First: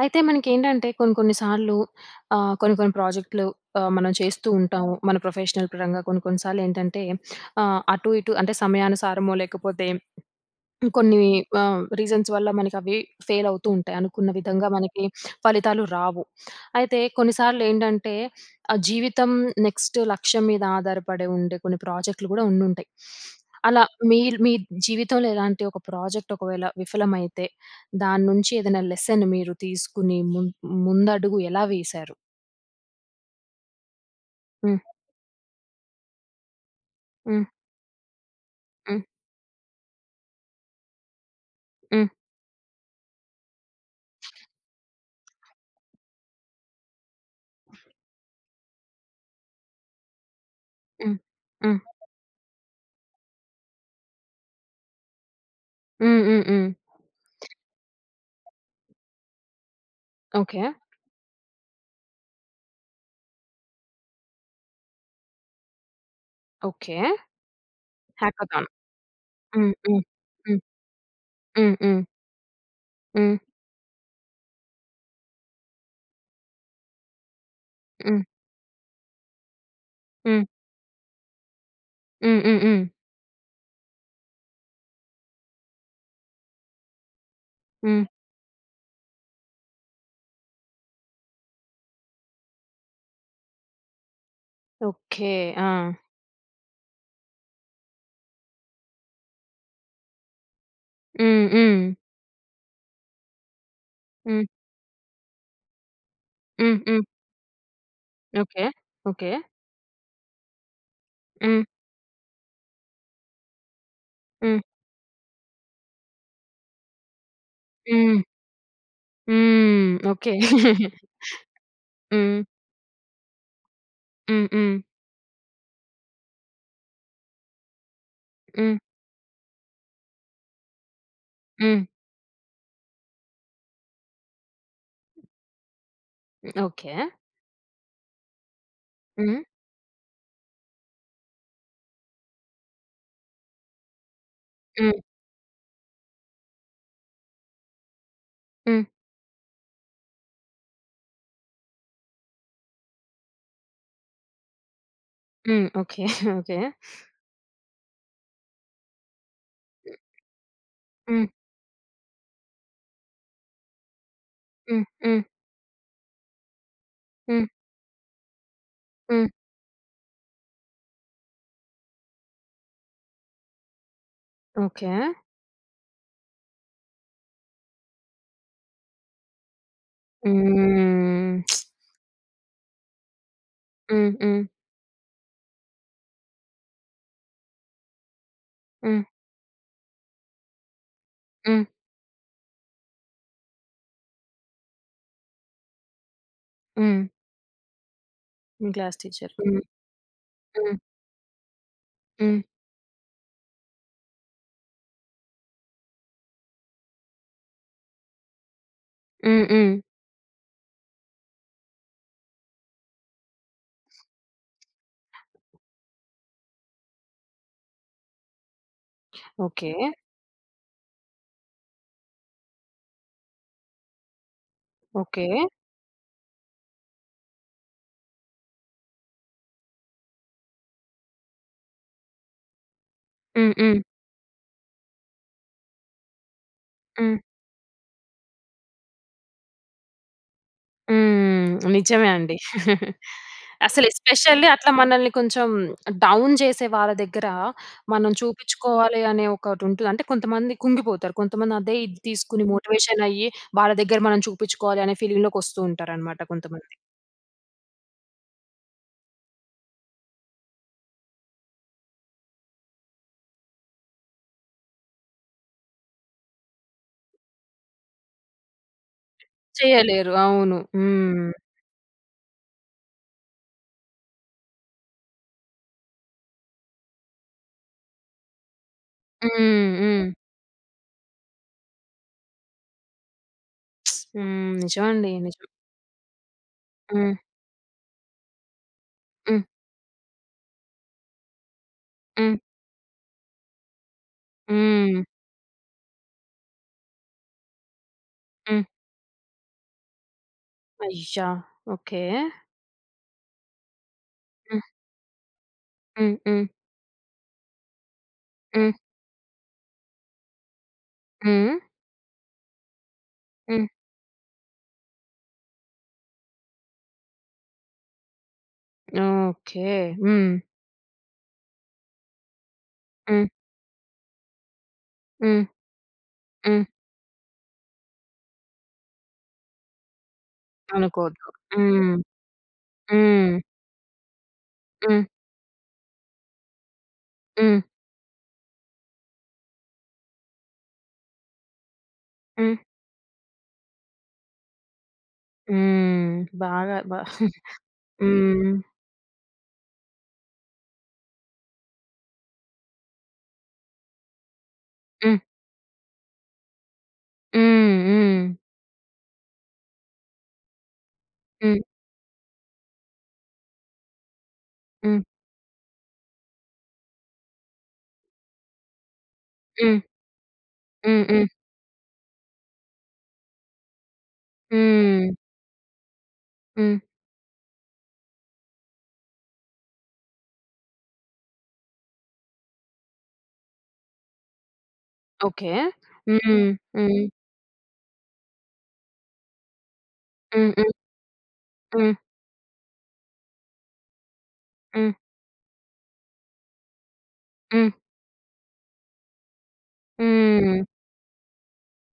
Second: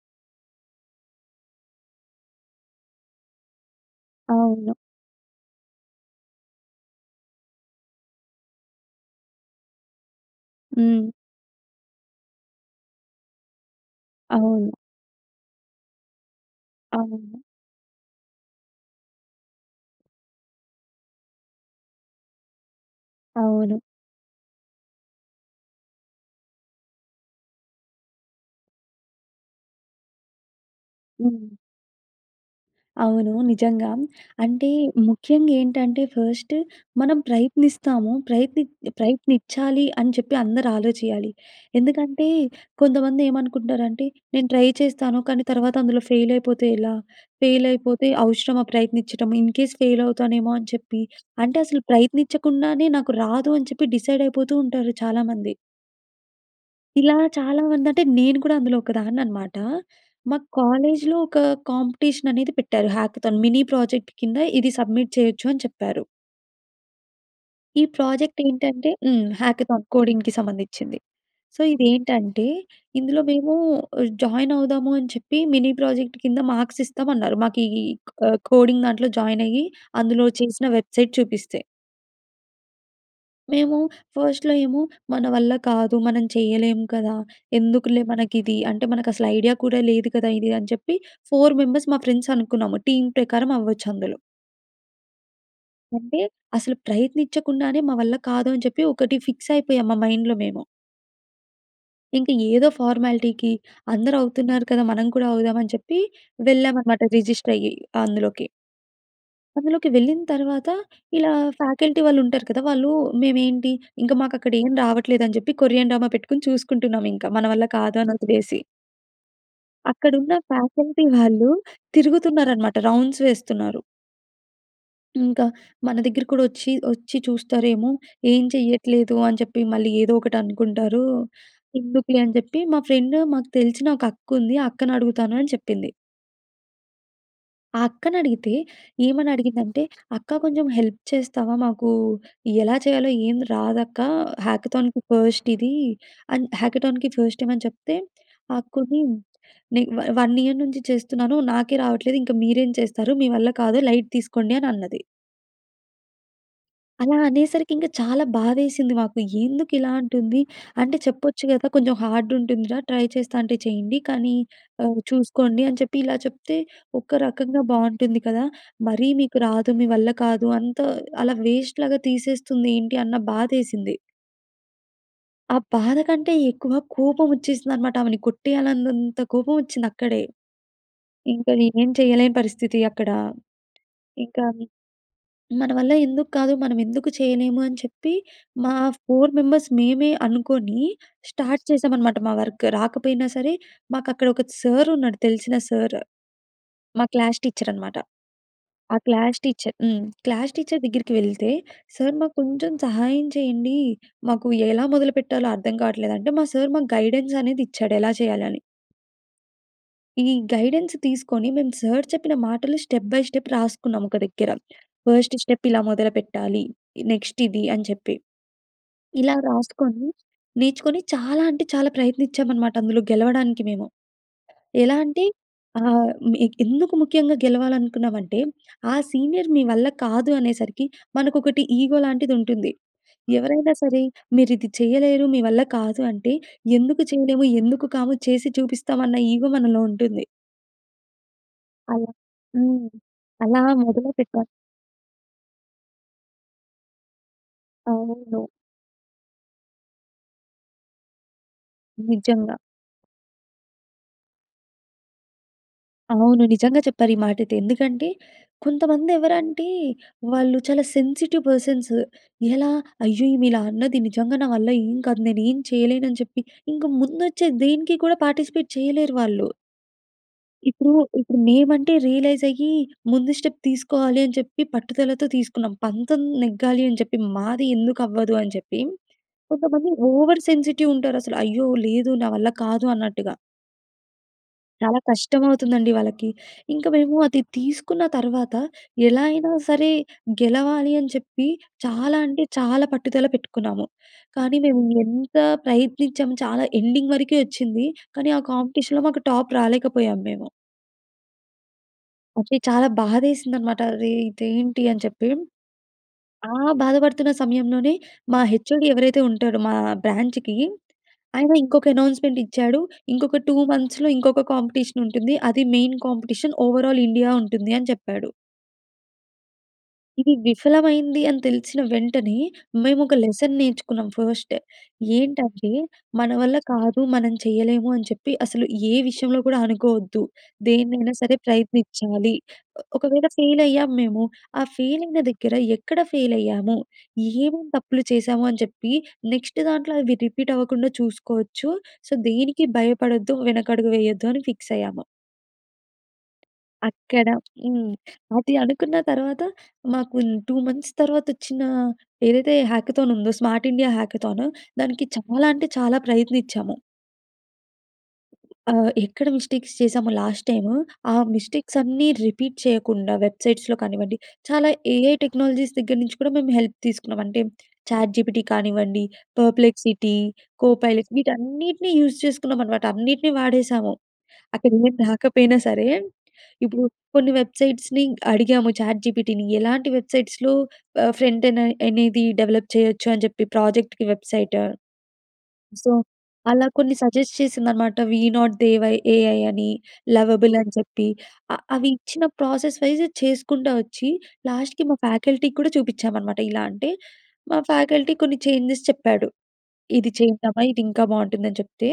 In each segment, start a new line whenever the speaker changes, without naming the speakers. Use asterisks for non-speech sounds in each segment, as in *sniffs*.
అయితే, మనకేంటంటే కొన్ని కొన్ని సార్లు ఆహ్, కొన్ని కొన్ని ప్రోజెక్ట్లు ఆహ్, మనం చేస్తూ
అవును.
ఉంటాము. మన ప్రొఫెషనల్ పరంగా కొన్ని కొన్ని సార్లేంటంటే *sniffs* ఆహ్, అటు ఇటు అంటే సమయానుసారమో లేకపోతే హ్మ్,
హ్మ్.
కొన్ని ఆహ్, రీజన్స్ వల్ల మనకవి ఫెయిల్ అవుతూ ఉంటాయి. అనుకున్న విధంగా
అవును.
మనకి *sniffs* ఫలితాలు రావు. *sniffs* అయితే,
అవును.
కొన్నిసార్లేంటంటే ఆహ్, జీవితం నెక్స్ట్ లక్ష్యం మీద ఆధారపడె ఉండే కొన్ని ప్రాజెక్ట్లు కూడా ఉండుంటాయి. *sniffs*
అవును.
అలా మీరు, మీ జీవితంలో ఇలాంటి ఒక ప్రాజెక్ట్ ఒకవేళ విఫలమైతే దాన్నుంచి ఏదైనా లెసన్ మీరు తీసుకుని ముం ముందడుగు
హ్మ్.
ఎలా వేశారు?
అవునూ. నిజంగా. అంటే
హ్మ్.
ముఖ్యంగ ఏంటంటే, ఫస్ట్ మనం
హ్మ్.
ప్రయత్నిస్తాము. ప్రయత్నిత్
హ్మ్.
ప్రయత్నించాలి అని చెప్పి అందరూ ఆలోచించాలి.
హ్మ్.
ఎందుకంటే కొంతమంది ఏమనుకుంటరంటే, "నేను ట్రై చేస్తాను. కానీ తర్వాత అందులో ఫెయిల్ అయిపోతే ఎలా? ఫెయిలయిపోతే అవసరమా ప్రయత్నిచ్చడం? ఇన్ కేస్ ఫెయిల్ అవుతానేమో" అని చెప్పి,
హ్మ్.
అంటే
హ్మ్.
అసలు ప్రయత్నిచ్చకుండానే నాకు రాదు అని చెప్పి, డిసైడ్ అయిపోతూ ఉంటారు చాలామంది.
హ్మ్, హ్మ్, హ్మ్.
ఇలా చాలా మంది అంటే, నేను కూడా అందులో ఒకదాన్ననమాట. మా
ఓకె.
కాలేజ్‌లో ఒక కాంపిటీషన్ అనేది పెట్టారు. హ్యాకథాన్. మినీ ప్రాజెక్ట్ కింద ఇది సబ్మిట్ చేయొచ్చు అని చెప్పారు.
ఓకె.
ఈ ప్రాజెక్ట్
హ్యాకథాన్.
ఏంటంటే హ్మ్.
హ్మ్.
హ్యాకథాన్.
హ్మ్.
కోడింగ్‌కి
హ్మ్.
సంబంధిచింది. సో,
హ్మ్. హ్మ్.
ఇదేంటంటే, ఇందులో
హ్మ్.
మేము జాయిన్ అవుదాము అని చెప్పి, మిని ప్రాజెక్ట్ కింద మార్క్స్ ఇస్తామన్నారు. మాకు ఇ ఇ క
హ్మ్.
ఆహ్, కోడింగ్ దాంట్లో జాయిన్ అయ్యి అందులో
హ్మ్.
చేసిన వెబ్‌సైట్ చూపిస్తే.
హ్మ్. హ్మ్. హ్మ్.
మేము ఫస్ట్‌లో ఏమో, "మన వల్ల కాదు మనం చేయలేము కదా!
హ్మ్.
ఎందుకులే మనకిది. అంటే, మనకసలు ఐడియా కూడా లేదు కదా! ఇది అని చెప్పి 4 మెంబర్స్ మా ఫ్రెండ్స్ అనుకున్నాము. టీమ్ ప్రకారం అవ్వచ్చందులో.
ఓకె. ఆ!
అంటే, అసలు ప్రయత్నిచకుండానే, "మా వల్ల కాదు" అని చెప్పి ఒకటి ఫిక్స్ అయిపోయాం. మా మైండ్‌లో మేము.
హ్మ్. హ్మ్.
ఇంక ఏదో ఫార్మాలిటీకి "అందరూ
హ్మ్.
అవుతున్నారు కదా! మనం కూడా అవుదాం" అని చెప్పి,
హ్మ్. హ్మ్.
వెళ్ళామన్నమాట రిజిస్టయ్యి అందులోకి.
ఓకె. ఓకె.
అందులోకి వెళ్ళిన తర్వాత ఇలా
హ్మ్.
ఫ్యాకల్టీ వాళ్ళు ఉంటారు కదా! వాళ్ళు మేమేంటి, ఇంక మాకు అక్కడ
హ్మ్.
ఏం రావట్లేదు అని చెప్పి, కొరియన్ డ్రామా పెట్టుకొని చూసుకుంటున్నాం ఇంకా. మన వల్ల కాదు అని
హ్మ్.
వదిలేసి.
హ్మ్.
అక్కడున్న
ఓకె.
ఫ్యాకల్టీ
*chuckles*
వాళ్ళు *chuckles*
హ్మ్.
తిరుగుతున్నారన్నమాట. రౌండ్స్ వేస్తున్నారు.
హ్మ్. హ్మ్.
ఇంకా మన దగ్గర కూడా వచ్చి, వచ్చి చూస్తారేమో ఏం
హ్మ్.
చెయ్యట్లేదు అని చెప్పి మళ్ళీ ఏదో ఒకటి అనుకుంటారు,
హ్మ్.
ఎందుకులే అని చెప్పి మా ఫ్రెండ్ మాకు తెలిసిన ఒక అక్కుంది, ఆ అక్కనడుగుతాను" అని చెప్పింది.
ఓకె.
ఆ అక్కని అడిగితే, ఏమని
హ్మ్.
అడిగిందంటే, "అక్క కొంచెం హెల్ప్ చేస్తావా, మాకు ఎలా చేయాలో ఏం రాదక్క హ్యాకథాన్‌కి
హ్మ్.
ఫస్ట్ ఇది" అని హ్యాకథాన్‌కి ఫస్ట్ టైమ్ అని చెప్తే, ఆ
హ్మ్.
అక్కొని "నే వా 1 ఇయర్ నుంచి చేస్తున్నాను. నాకే రావట్లేదు ఇంక మీరేం చేస్తారు, మీ వల్ల కాదు లైట్ తీసుకోండి." అని అన్నది.
హ్మ్. *chuckles* ఓకె. ఓకె.
అలా అనేసరికి ఇంక చాలా బాధేసింది మాకు. ఎందుకు ఇలా అంటుంది, అంటే
హ్మ్.
చెప్పొచ్చు కద, కొంచెం హార్డ్ ఉంటుందిరా. ట్రై చేస్తాంటే చేయండి కానీ
హ్మ్.
ఆహ్,
హ్మ్.
చూసుకోండి. అని చెప్పి ఇలా చెప్తే, ఒక
హ్మ్.
రకంగా బాగుంటుంది కదా. మరీ
హ్మ్.
మీకు రాదు. మీ వల్ల కాదు. అంతా అలా వేస్ట్‌లాగా తీసేస్తుంది ఏంటి అన్న బాధేసింది.
ఓకె.
ఆ బాధ కంటే ఎక్కువ, కోపం వచ్చేసిందన్నమాట. ఆమెని కొట్టేయాలన్నంత కోపం వచ్చింది అక్కడే.
హ్మ్.
ఇంకా
*smacks lips*
ఏమి చేయలేని పరిస్థితి అక్కడ.
హ్మ్, హ్మ్.
ఇంకా మన వల్ల ఎందుకు కాదు, మనం ఎందుకు చేయలేము, అని చెప్పి మా
హ్మ్.
4 మెంబర్స్ మేమే అనుకోని,
హ్మ్.
స్టార్ట్ చేసాం అనమాట. మా వర్క్ రాకపోయినా సరే, మాకు అక్కడ ఒక సార్ ఉన్నాడు. తెలిసిన సార్,
హ్మ్.
మా క్లాస్ టీచర్ అనమాట.
మీ
ఆ
క్లాస్ టీచర్,
క్లాస్
హ్మ్.
టీచర్ హ్మ్. క్లాస్
హ్మ్.
టీచర్ దగ్గరికి వెళ్తే, "సార్ మాకు
హ్మ్.
కొంచెం సహాయం చేయండి. మాకు ఎలా మొదలుపెట్టాలో అర్థం కావట్లేదు," అంటే మా సార్ మాకు గైడెన్స్ అనేది ఇచ్చాడు, ఎలా చేయాలి అని.
హ్మ్. హ్మ్.
ఈ గైడెన్స్ తీసుకొని మేము సర్ చెప్పిన మాటలు స్టెప్ బై స్టెప్ రాసుకున్నాం ఒక దగ్గర. ఫస్ట్ స్టెప్ ఇలా మొదలుపెట్టాలి, నెక్స్ట్ ఇది అని చెప్పి. ఇలా
ఓకే.
రాసుకొని, నేర్చుకొని, చాలా అంటే చాలా ప్రయత్నించామనమాట అందులో గెలవడానికి మేము. ఎలా అంటే
ఓకే.
ఆహ్, మే ఎందుకు ముఖ్యంగా గెలవాలనుకున్నామంటే ఆ సీనియర్ మీ వల్ల కాదు అనేసరికి మనకొకటి ఈగో లాంటిది ఉంటుంది.
హ్మ్,
ఎవరైనా
హ్మ్.
సరే మీరు ఇది చేయలేరు, మీ వల్ల కాదు అంటే, ఎందుకు
హ్మ్.
చేయలేము, ఎందుకు కాము చేసి చూపిస్తాం అన్న ఈగో మనలో ఉంటుంది.
హ్మ్. నిజమే
అలా.
అండి.
హ్మ్.
*giggles*
అలా
అసలు
మొదలు పెట్టాలి.
ఎస్పెషల్లీ అట్లా మనల్ని కొంచెం డౌన్ చేసే వాళ్ళ దగ్గర మనం
అవునవును.
చూపించుకోవాలి అనే ఒకటి ఉంటది. అంటే కొంతమంది కుంగిపోతారు. కొంతమంది అదే ఇది తీసుకొని
నిజంగా.
మోటివేషన్ అయ్యి వాళ్ళ దగ్గర మనం చూపించుకోవాలి అనే ఫీలింగ్ లోకి వస్తూ ఉంటారు అన్నమాట
అవును
కొంతమంది.
నిజంగా చెప్పారు ఈ మాటైతే. ఎందుకంటే కొంతమంది ఎవరు అంటే వాళ్ళు చాలా సెన్సిటివ్ పర్సన్సు ఎలా? అయ్యో! ఈమె ఇలా అన్నది నిజంగా నా వల్ల ఏం కాదు. నేనేం చేయలేను అని చెప్పి ఇంక ముందు వచ్చే దేనికి కూడా పార్టిసిపేట్ చేయలేరు వాళ్ళు.
చేయలేరు. అవును.
ఇప్పుడు
హ్మ్.
ఇప్పుడు మేమంటే రియలైజ్ అయ్యి ముందు స్టెప్ తీసుకోవాలి అని చెప్పి పట్టుదలతో తీసుకున్నాం. పంతం నెగ్గాలి అని చెప్పి. మాది ఎందుకు అవ్వదు అని చెప్పి.
హ్మ్.
కొంతమంది
హ్మ్.
ఓవర్ సెన్సిటివ్ ఉంటారు అసలు అయ్యో లేదు, నా వల్ల కాదు అన్నట్టుగా!
*smacks lips* హ్మ్.
చాలా
నిజమండి నిజం.
కష్టమవుతుందండి వాళ్ళకి. ఇంకా
హ్మ్.
మేము అది తీసుకున్న తర్వాత ఎలా
హ్మ్.
అయినా సరే గెలవాలి అని చెప్పి చాలా
హ్మ్.
అంటే చాలా పట్టుదల పెట్టుకున్నాము. కానీ మేము
హ్మ్.
ఎంత ప్రయత్నించాము చాలా ఎండింగ్ వరకే వచ్చింది. కానీ ఆ
హ్మ్.
కాంపిటీషన్‌లో మాకు టాప్ రాలేకపోయాము మేము.
అయ్యా! ఓకే.
అది చాలా బాధేసింది అన్నమాట. అరె!
హ్మ్.
ఇదేంటి అని చెప్పి.
హ్మ్. హ్మ్.
ఆ బాధపడుతున్న సమయంలోనే మా
హ్మ్.
హెచ్ఓడి ఎవరైతే ఉంటాడో మా బ్రాంచ్‌కి ఆయన
హ్మ్.
ఇంకొక అనౌన్స్మెంట్ ఇచ్చాడు. ఇంకొక 2
హ్మ్.
మంత్స్‌లో ఇంకొక కాంపిటీషన్ ఉంటుంది. అది మెయిన్ కాంపిటీషన్. ఓవరాల్ ఇండియా ఉంటుంది అని చెప్పాడు.
ఓకే!
ఇది
హ్మ్.
విఫలమైంది అని తెలిసిన వెంటనే మేము ఒక
హ్మ్.
లెసన్ నేర్చుకున్నాం ఫస్ట్.
హ్మ్,
ఏంటంటే మన వల్ల
హ్మ్.
కాదు మనం చేయలేము అని చెప్పి అసలు ఏ విషయంలో కూడా అనుకోవద్దు. దేన్నైనా
అనుకోవద్దు.
సరే
హ్మ్,
ప్రయత్నించాలి. ఒ ఒకవేళ
హ్మ్.
ఫెయిల్ అయ్యాము మేము. ఆ
హ్మ్.
ఫెయిల్ అయిన దగ్గర ఎక్కడ ఫెయిల్ అయ్యాము?
హ్మ్.
ఏమేం తప్పులు చేశాము అని చెప్పి నెక్స్ట్ దాంట్లో అవి రిపీట్ అవ్వకుండా చూసుకోవచ్చు. సో
హ్మ్.
దేనికి భయపడొద్దు వెనకడుగు వేయొద్దు అని ఫిక్స్ అయ్యాము.
హ్మ్. బాగా, బా
అక్కడ
*chuckles*
హ్మ్.
హ్మ్.
అది అనుకున్న తర్వాత మాకు 2 మంత్స్ తర్వాత వచ్చిన, ఏదైతే హ్యాకథాన్ ఉందో, స్మార్ట్ ఇండియా హ్యాకథాన్ దానికి
హ్మ్.
చాలా అంటే, చాలా ప్రయత్నిచాము.
హ్మ్. హ్మ్.
ఆహ్, ఎక్కడ మిస్టేక్స్ చేశామో లాస్ట్ టైమ్, ఆ
హ్మ్.
మిస్టేక్స్ అన్నీ రిపీట్ చేయకుండా వెబ్‌సైట్స్‌లో కానివ్వండి, చాలా
హ్మ్.
ఏఐ టెక్నాలజీస్ దగ్గర నుంచి కూడా, మేము హెల్ప్ తీసుకున్నాం. అంటే, చాట్‌జీపీటీ కానివ్వండి,
హ్మ్.
పర్‌ప్లెక్సిటీ, కో
హ్మ్.
పైలట్స్
హ్మ్.
వీటన్నిటిని యూజ్ చేసుకున్నాం అనమాట, అన్నిటిని వాడేశాము. అక్కడ ఏం *chuckles*
హ్మ్.
రాకపోయినా సరే!
హ్మ్.
ఇప్పుడు కొన్ని వెబ్‌సైట్స్‌‌ని అడిగాము. చాట్‌జీపీటీని ఎలాంటి వెబ్‌సైట్స్‌లో ఆహ్, ఫ్రంటేన్ అని అనేది డెవలప్ చేయొచ్చు, అని చెప్పి ప్రాజెక్ట్‌కి వెబ్సైట్.
ఓకె.
సో,
హ్మ్.
అలా కొన్ని
హ్మ్.
సజెస్ట్ చేసిందనమాట. We not they why AI అని,
హ్మ్.
లవబుల్
హ్మ్.
అని చెప్పి, ఆహ్, అవి
హ్మ్.
ఇచ్చిన ప్రాసెస్ వైజ్ చేసుకుంటా వచ్చి, లాస్ట్‌కి
హ్మ్.
మా ఫ్యాకల్టీకి కూడా చూపించామనమాట. ఇలా అంటే, మా
హ్మ్.
ఫ్యాకల్టీ కొన్ని చేంజెస్ చెప్పాడు. ఇది చేద్దమా,
హ్మ్.
ఇది ఇంకా బాగుంటుందని చెప్తే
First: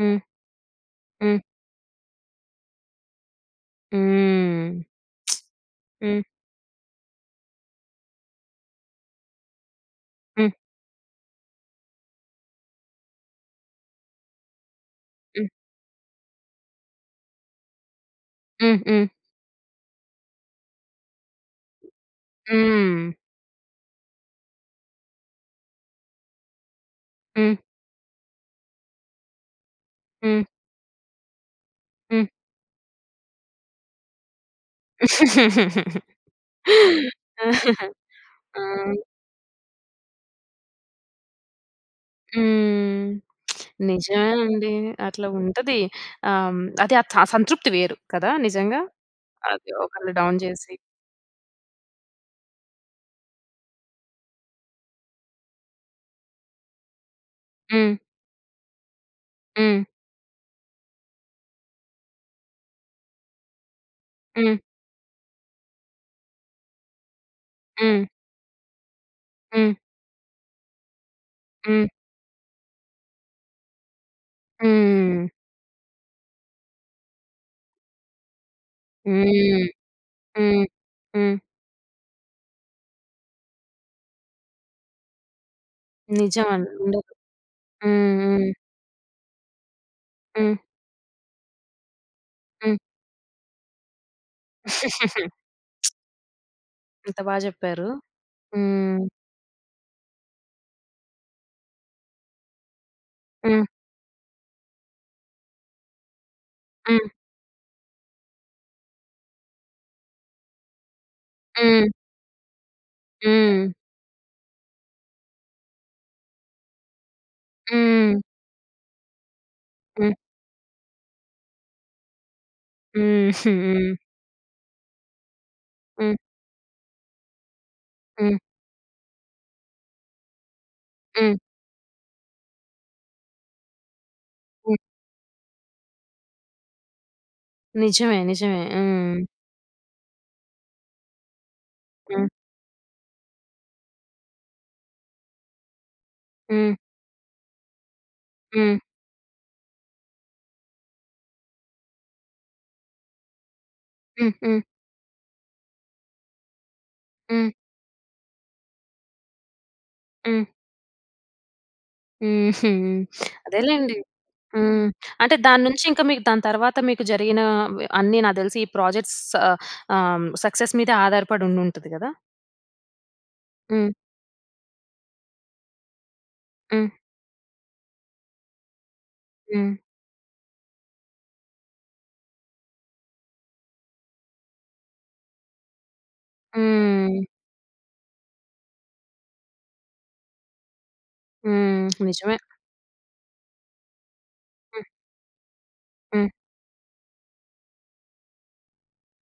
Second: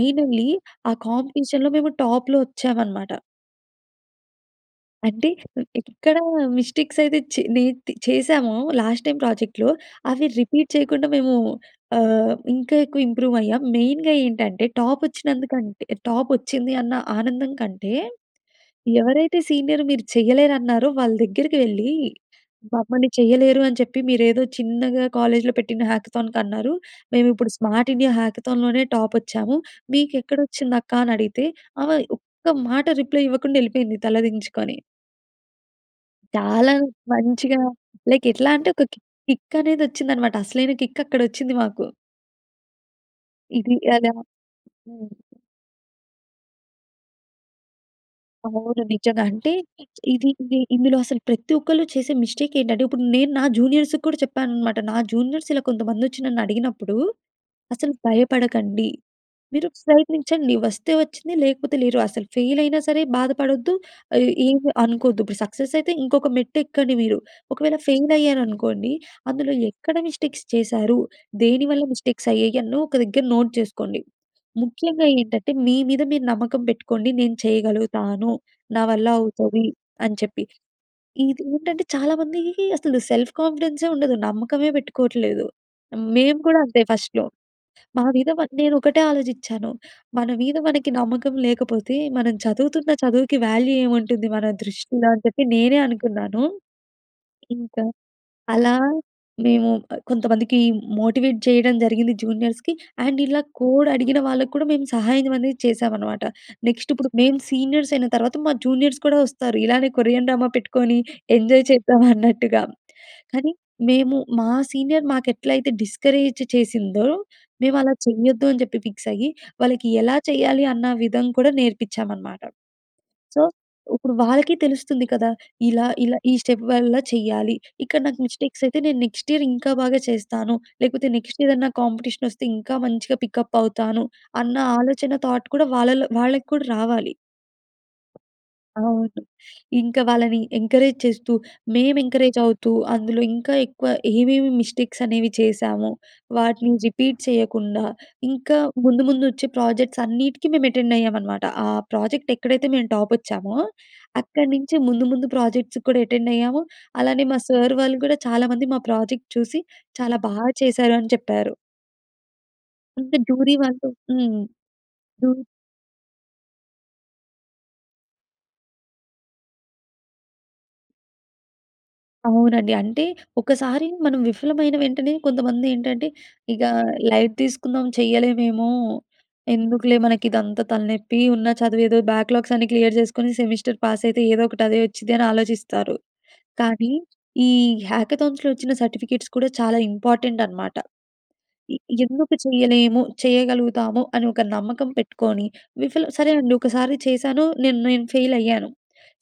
హ్మ్.
ఆ
హ్మ్.
కాంపిటీషన్‌లో మేము టాప్‌లో వచ్చామనమాట.
హ్మ్. *smacks lips*
అంటే, ఎక్కడ
హ్మ్.
మిస్టేక్స్ అయితే, చె నె చేశామో, లాస్ట్ టైమ్ ప్రాజెక్ట్‌లో, అవి
హ్మ్.
రిపీట్ చేయకుండా, మేమూ ఆహ్, ఇంకా ఎక్కువ ఇంప్రూవ్ అయ్యాం. మెయిన్‌గా ఏంటంటే, టాప్
హ్మ్.
వచ్చినందుకంటె టాప్ వచ్చింది, అన్న ఆనందం కంటే,
హ్మ్. హ్మ్.
ఎవరైతే సీనియర్, "మీరు చేయలేరన్నారో," వాళ్ళ దగ్గరకెళ్ళి,
హ్మ్.
మమ్మల్ని, "చేయలేరు అని చెప్పి, మీరేదో చిన్నగా కాలేజ్‌లో పెట్టిన హ్యాకథాన్‌‌కన్నారు, మేమిప్పుడు
హ్మ్.
స్మార్ట్ ఇండియా హ్యాకథాన్‌ లోనే టాపోచ్చాము.
హ్మ్.
మీకెక్కడొచ్చింది అక్కా?" అని అడిగితే, ఆమె,
హ్మ్.
ఒక్క మాట రిప్లయ్ ఇవ్వకుండెళ్లిపోయింది తలదించుకొని.
*laughs*
చాలా మంచిగా లైక్ ఎట్లా
ఆ!
అంటే, ఒక కిక్ అనేది వచ్చిందనమాట. అసలైన కిక్ అక్కడొచ్చింది మాకు.
హ్మ్. *smacks lips*
ఇది. అలా
నిజమే అండీ.
హ్మ్.
అట్ల ఉంటది. ఆహ్, అది ఆహ్, థ సంతృప్తి వేరు, కదా నిజంగా!
అవును నిజంగా. అంటే,
అది ఒకళ్ళు
ఇది,
డౌన్
ఇది
చేసి.
ఇందులో, అసలు ప్రతి ఒక్కళ్ళూ చేసే మిస్టేక్ ఏంటంటే, ఇప్పుడు నేను నా జూనియర్స్‌కి కూడా చెప్పాననమాట. నా జూనియర్స్, ఇలా కొంతమందొచ్చి నన్నడిగినప్పుడు, "అసలు
హ్మ్.
భయపడకండి. మీరు
హ్మ్.
ప్రయత్నించండి. వస్తే వచ్చింది లేకపోతే లేరు. అసలు ఫెయిల్ అయినా సరే బాధపడొద్దు. ఆహ్,
హ్మ్.
ఏమీ అనుకోద్దు. ఇప్పుడు సక్సెస్ అయితే, ఇంకొక మెట్టు ఎక్కండి మీరు. ఒకవేళ,
హ్మ్.
ఫెయిల్ అయ్యారనుకోండి! అందులో,
హ్మ్.
ఎక్కడ మిస్టేక్స్ చేశారు? దేని వల్ల,
హ్మ్.
మిస్టేక్స్ అయ్యాయి! అని ఒక దగ్గర నోట్ చేసుకోండి. ముఖ్యంగా
హ్మ్.
ఏంటంటే, మీ మీద మీరు నమ్మకం పెట్టుకోండి, నేను చేయగలుగుతాను, నా వల్ల
హ్మ్.
అవుతది, అని చెప్పి.
హ్మ్. హ్మ్.
"ఇదేంటంటే, చాలామందికి అసలు సెల్ఫ్ కాన్ఫిడెన్సే ఉండదు. నమ్మకమే పెట్టుకోట్లేదు. మేము
నిజం
కూడా
అండి,
అంతే,
ఉండదు.
ఫస్ట్‌లో మా
హ్మ్.
మీద
హ్మ్.
నేనొకటే ఆలోచిచ్చాను. మన
హ్మ్.
మీద మనకి నమ్మకం లేకపోతే, మనం
హ్మ్.
చదువుతున్న చదువుకి, వాల్యూ ఏముంటుంది మన దృష్టిలో? అని
*laughs*
చెప్పి, నేనే
*smacks lips*
అనుకున్నాను.
ఎంత బా
ఇంక
చెప్పారు.
అలా,
హ్మ్.
మేము అ కొంతమందికి, మోటివేట్ చేయడం జరిగింది జూనియర్స్‌కి. అండ్, ఇలా
హ్మ్.
కోడ్ అడిగిన వాళ్ళకి కూడా, మేము సహాయం అనేది చేశాం అనమాట. నెక్స్టు
హ్మ్.
ఇప్పుడు, మేము సీనియర్స్ అయిన తర్వాత, మా జూనియర్స్ కూడా వస్తారు. ఇలానే, కొరియన్ డ్రామా పెట్టుకోని, ఎంజాయ్
హ్మ్.
చేద్దాం అన్నట్టుగా. కాని
హ్మ్.
మేము, మా సీనియర్ మాకెట్లైతే, డిస్కరేజ్ చేసిందో, మేవలా
హ్మ్.
చేయ్యొద్దు, అని చెప్పి ఫిక్స్ అయి, వాళ్ళకి
హ్మ్.
ఎలా చేయ్యాలి? అన్న విధం కూడా, నేర్పిచ్చామనమాట.
హ్మ్,
సో,
హ్మ్.
ఉప్పుడు వాళ్ళకీ తెలుస్తుంది కదా! ఇలా,
హ్మ్.
ఇలా ఈ స్టెప్ వల్ల చెయ్యాలి. ఇక్కడ నాకు
హ్మ్.
మిస్టేక్స్ అయితే, నేను నెక్స్ట్ ఇయర్ ఇంకా బాగా చేస్తాను. లేకపోతే,
హ్మ్.
నెక్స్ట్ ఇయరన్నా కాంపిటీషనొస్తే, ఇంకా మంచిగ పికప్ అవుతాను. అన్న
హ్మ్.
ఆలోచన, థాట్ కూడా వాళ్ళల్లో -వాళ్ళకి కూడా రావాలి.
నిజమే, నిజమే.
అవును.
హ్మ్.
ఇంక వాళ్ళని ఎంకరేజ్ చేస్తూ, మేము
హ్మ్.
ఎంకరేజ్ అవుతూ, అందులో ఇంకా ఎక్కువ, ఏవేమి మిస్టేక్స్ అనేవి చేశామో, వాటిని
హ్మ్.
రిపీట్ చేయకుండా, ఇంకా
హ్మ్.
ముందు ముందొచ్చే, ప్రాజెక్ట్స్ అన్నీటికి మేము ఎటెండ్ అయ్యామనమాట. ఆ ప్రాజెక్ట్ ఎక్కడైతే మేము టాపోచ్చామో,
హ్మ్,
అక్కడి
హ్మ్.
నుంచి ముందు, ముందు ప్రాజెక్ట్స‌కి కూడా ఎటెండ్ అయ్యాము. అలానే మా
హ్మ్.
సార్ వాళ్ళు కూడా, చాలామంది మా ప్రాజెక్ట్ చూసి, "చాలా బా
హ్మ్.
చేశారు" అని చెప్పారు.
హుహు.
అంటే
*sniffs*
దూరి వాళ్లతో
అదేలెండి.
హ్మ్.
హ్మ్.
దు
అంటే, దాని నుంచి ఇంకా మీకు దాని తర్వాత, మీకు జరిగినా ఆహ్, అన్ని నాకు తెలిసి ఈ ప్రాజెక్ట్స్ ఆహ్, సక్సెస్ మీద ఆధారపడి ఉండుంటది కదా?
అవునండి. అంటే, ఒకసారి
హ్మ్.
మనం విఫలమైన వెంటనే కొంతమంది ఏంటంటే, ఇగా
హ్మ్.
లైట్ తీసుకుందాం చేయలేమేమో,
హ్మ్.
ఎందుకులే మనకిదంతా తలనెప్పి ఉన్న చదువు ఏదో బ్యాక్‌లాగ్స్ అన్నీ క్లియర్ చేసుకొని సెమిస్టర్ పాస్ అయితే ఏదో ఒకటి అదే వచ్చిద్దని ఆలోచిస్తారు. కానీ,
హ్మ్.
ఈ హ్యాకథాన్స్‌లో వచ్చిన సర్టిఫికెట్స్ కూడా చాలా ఇంపార్టెంట్ అనమాట. ఇ
హ్మ్.
ఎందుకు
నిజమే.
చేయలేము చేయగలుగుతాము, అని ఒక
హ్మ్.
నమ్మకం పెట్టుకొని విఫలం
హ్మ్.
సరేనండి ఒకసారి చేశాను నేను నేను ఫెయిలయ్యాను.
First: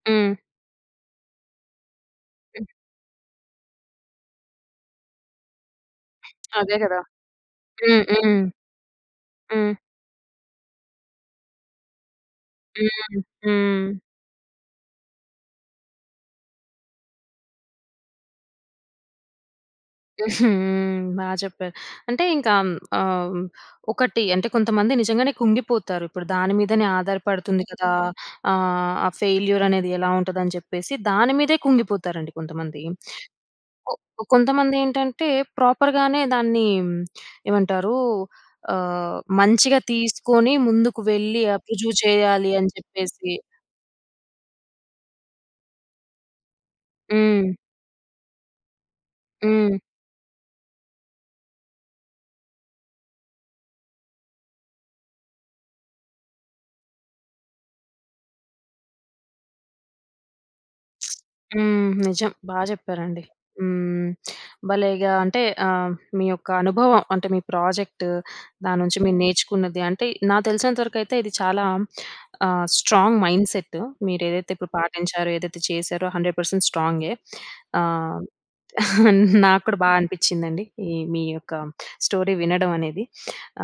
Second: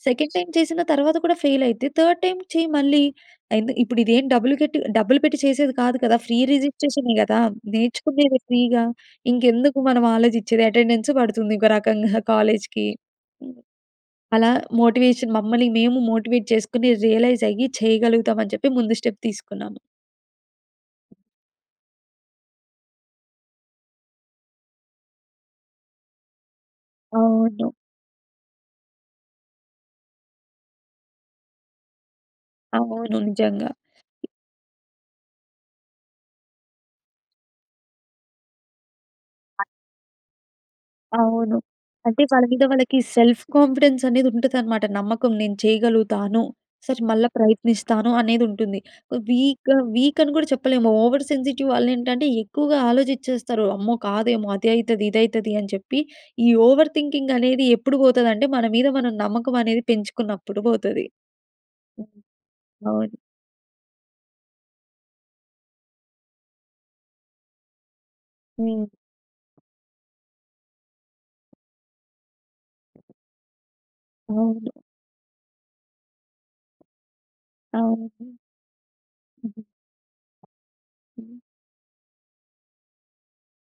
సెకండ్
హ్మ్.
టైమ్ చేసిన తర్వాత కూడా, ఫెయిలైతే థర్డ్ టైమ్.
హ్మ్.
చేయి మళ్ళీ. ఎందు ఇప్పుడు ఇదేం డబ్బులు కట్టి డబ్బులు పెట్టి చేసేది కాదు కదా! ఫ్రీ
అదే కదా!
రిజిస్ట్రేషనే కదా!
హ్మ్,
నేర్చుకునేది
హ్మ్.
ఫ్రీగా
హ్మ్.
ఇంకెందుకు మనం ఆలోచించేది, అటెండెన్సూ పడుతుంది ఇంకో రకంగా కాలేజ్‌కి.
హ్మ్.
హ్మ్.
హ్మ్.
అలా మోటివేషన్ మమ్మల్ని మేము మోటివేట్ చేసుకొని, రియలైజయ్యి, చేయగలుగుతామని చెప్పి ముందు స్టెప్ తీసుకున్నాము.
*chuckles* హ్మ్. బా చెప్పారు. అంటే ఇంకా ఆహ్, ఒకటి అంటే, కొంతమంది నిజంగానే కుంగిపోతారు. ఇప్పుడు దాని మీదనే ఆధారపడుతుంది
అవును.
కదా! ఆహ్, ఆ ఫెయిల్యూర్ అనేది ఎలా ఉంటది అని చెప్పేసి, దాని మీదే కుంగిపోతారండి కొంతమంది.
అవును. నిజంగా.
కొ కొంతమంది ఏంటంటే ప్రోపర్‌ గానే దాన్ని ఏమంటారు? ఆహ్, మంచిగా తీసుకొని ముందుకు వెళ్లి
అవును.
అప్ రుజువు
అంటే, వాళ్ళ
చేయాలి
మీద
అని
వాళ్ళకి
చెప్పేసి
సెల్ఫ్ కాన్ఫిడెన్స్ అనేది ఉంటదన్నమాట. నమ్మకం నేను చేయగలుగుతాను. సరే, మళ్ళా
హ్మ్.
ప్రయత్నిస్తాను. అనేది ఉంటుంది. వీక్‌గా
హ్మ్.
వీక్ అని కూడా చెప్పలేము. ఓవర్ సెన్సిటివ్ వాళ్ళు ఏంటంటే, ఎక్కువగా ఆలోచించేస్తారు. అమ్మో! కాదేమో అదైతది, ఇదైతది అని చెప్పి. ఈ ఓవర్ థింకింగ్ అనేది ఎప్పుడు పోతదంటే మన మీద మనం నమ్మకం అనేది పెంచుకున్నప్పుడు పోతది.
*smacks lips* హ్మ్.
హ్మ్.
నిజం. బా
అవును.
చెప్పారండి. హ్మ్. భలేగా అంటే ఆహ్, మీ యొక్క అనుభవం. అంటే మీ ప్రాజెక్టు దాని
హ్మ్.
నుంచి మీరు నేర్చుకున్నది, అంటే నాకు తెలిసినంత వరకు అయితే ఇది చాలా ఆహ్, స్ట్రాంగ్ మైండ్సెట్ మీరేదైతే ఇప్పుడు
అవును.
పాటించారో, ఏదైతే చేశారో 100% స్ట్రాంగే. ఆహ్,
అవును.
*chuckles*
హుహు.
నాకు కూడా బాగా అనిపించిందండి. ఈ మీ
హ్మ్.
యొక్క స్టోరీ వినడం అనేది.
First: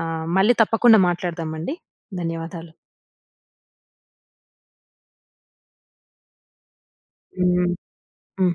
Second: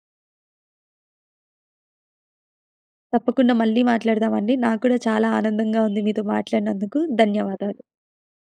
ఆహ్, మళ్ళీ తప్పకుండా మాట్లాడదామండి. ధన్యవాదాలు.
తప్పకుండా మళ్ళీ మాట్లాడదామండి. నాకు కూడా చాలా ఆనందంగా ఉంది. మీతో మాట్లాడినందుకు
హ్మ్.
ధన్యవాదాలు.
హ్మ్.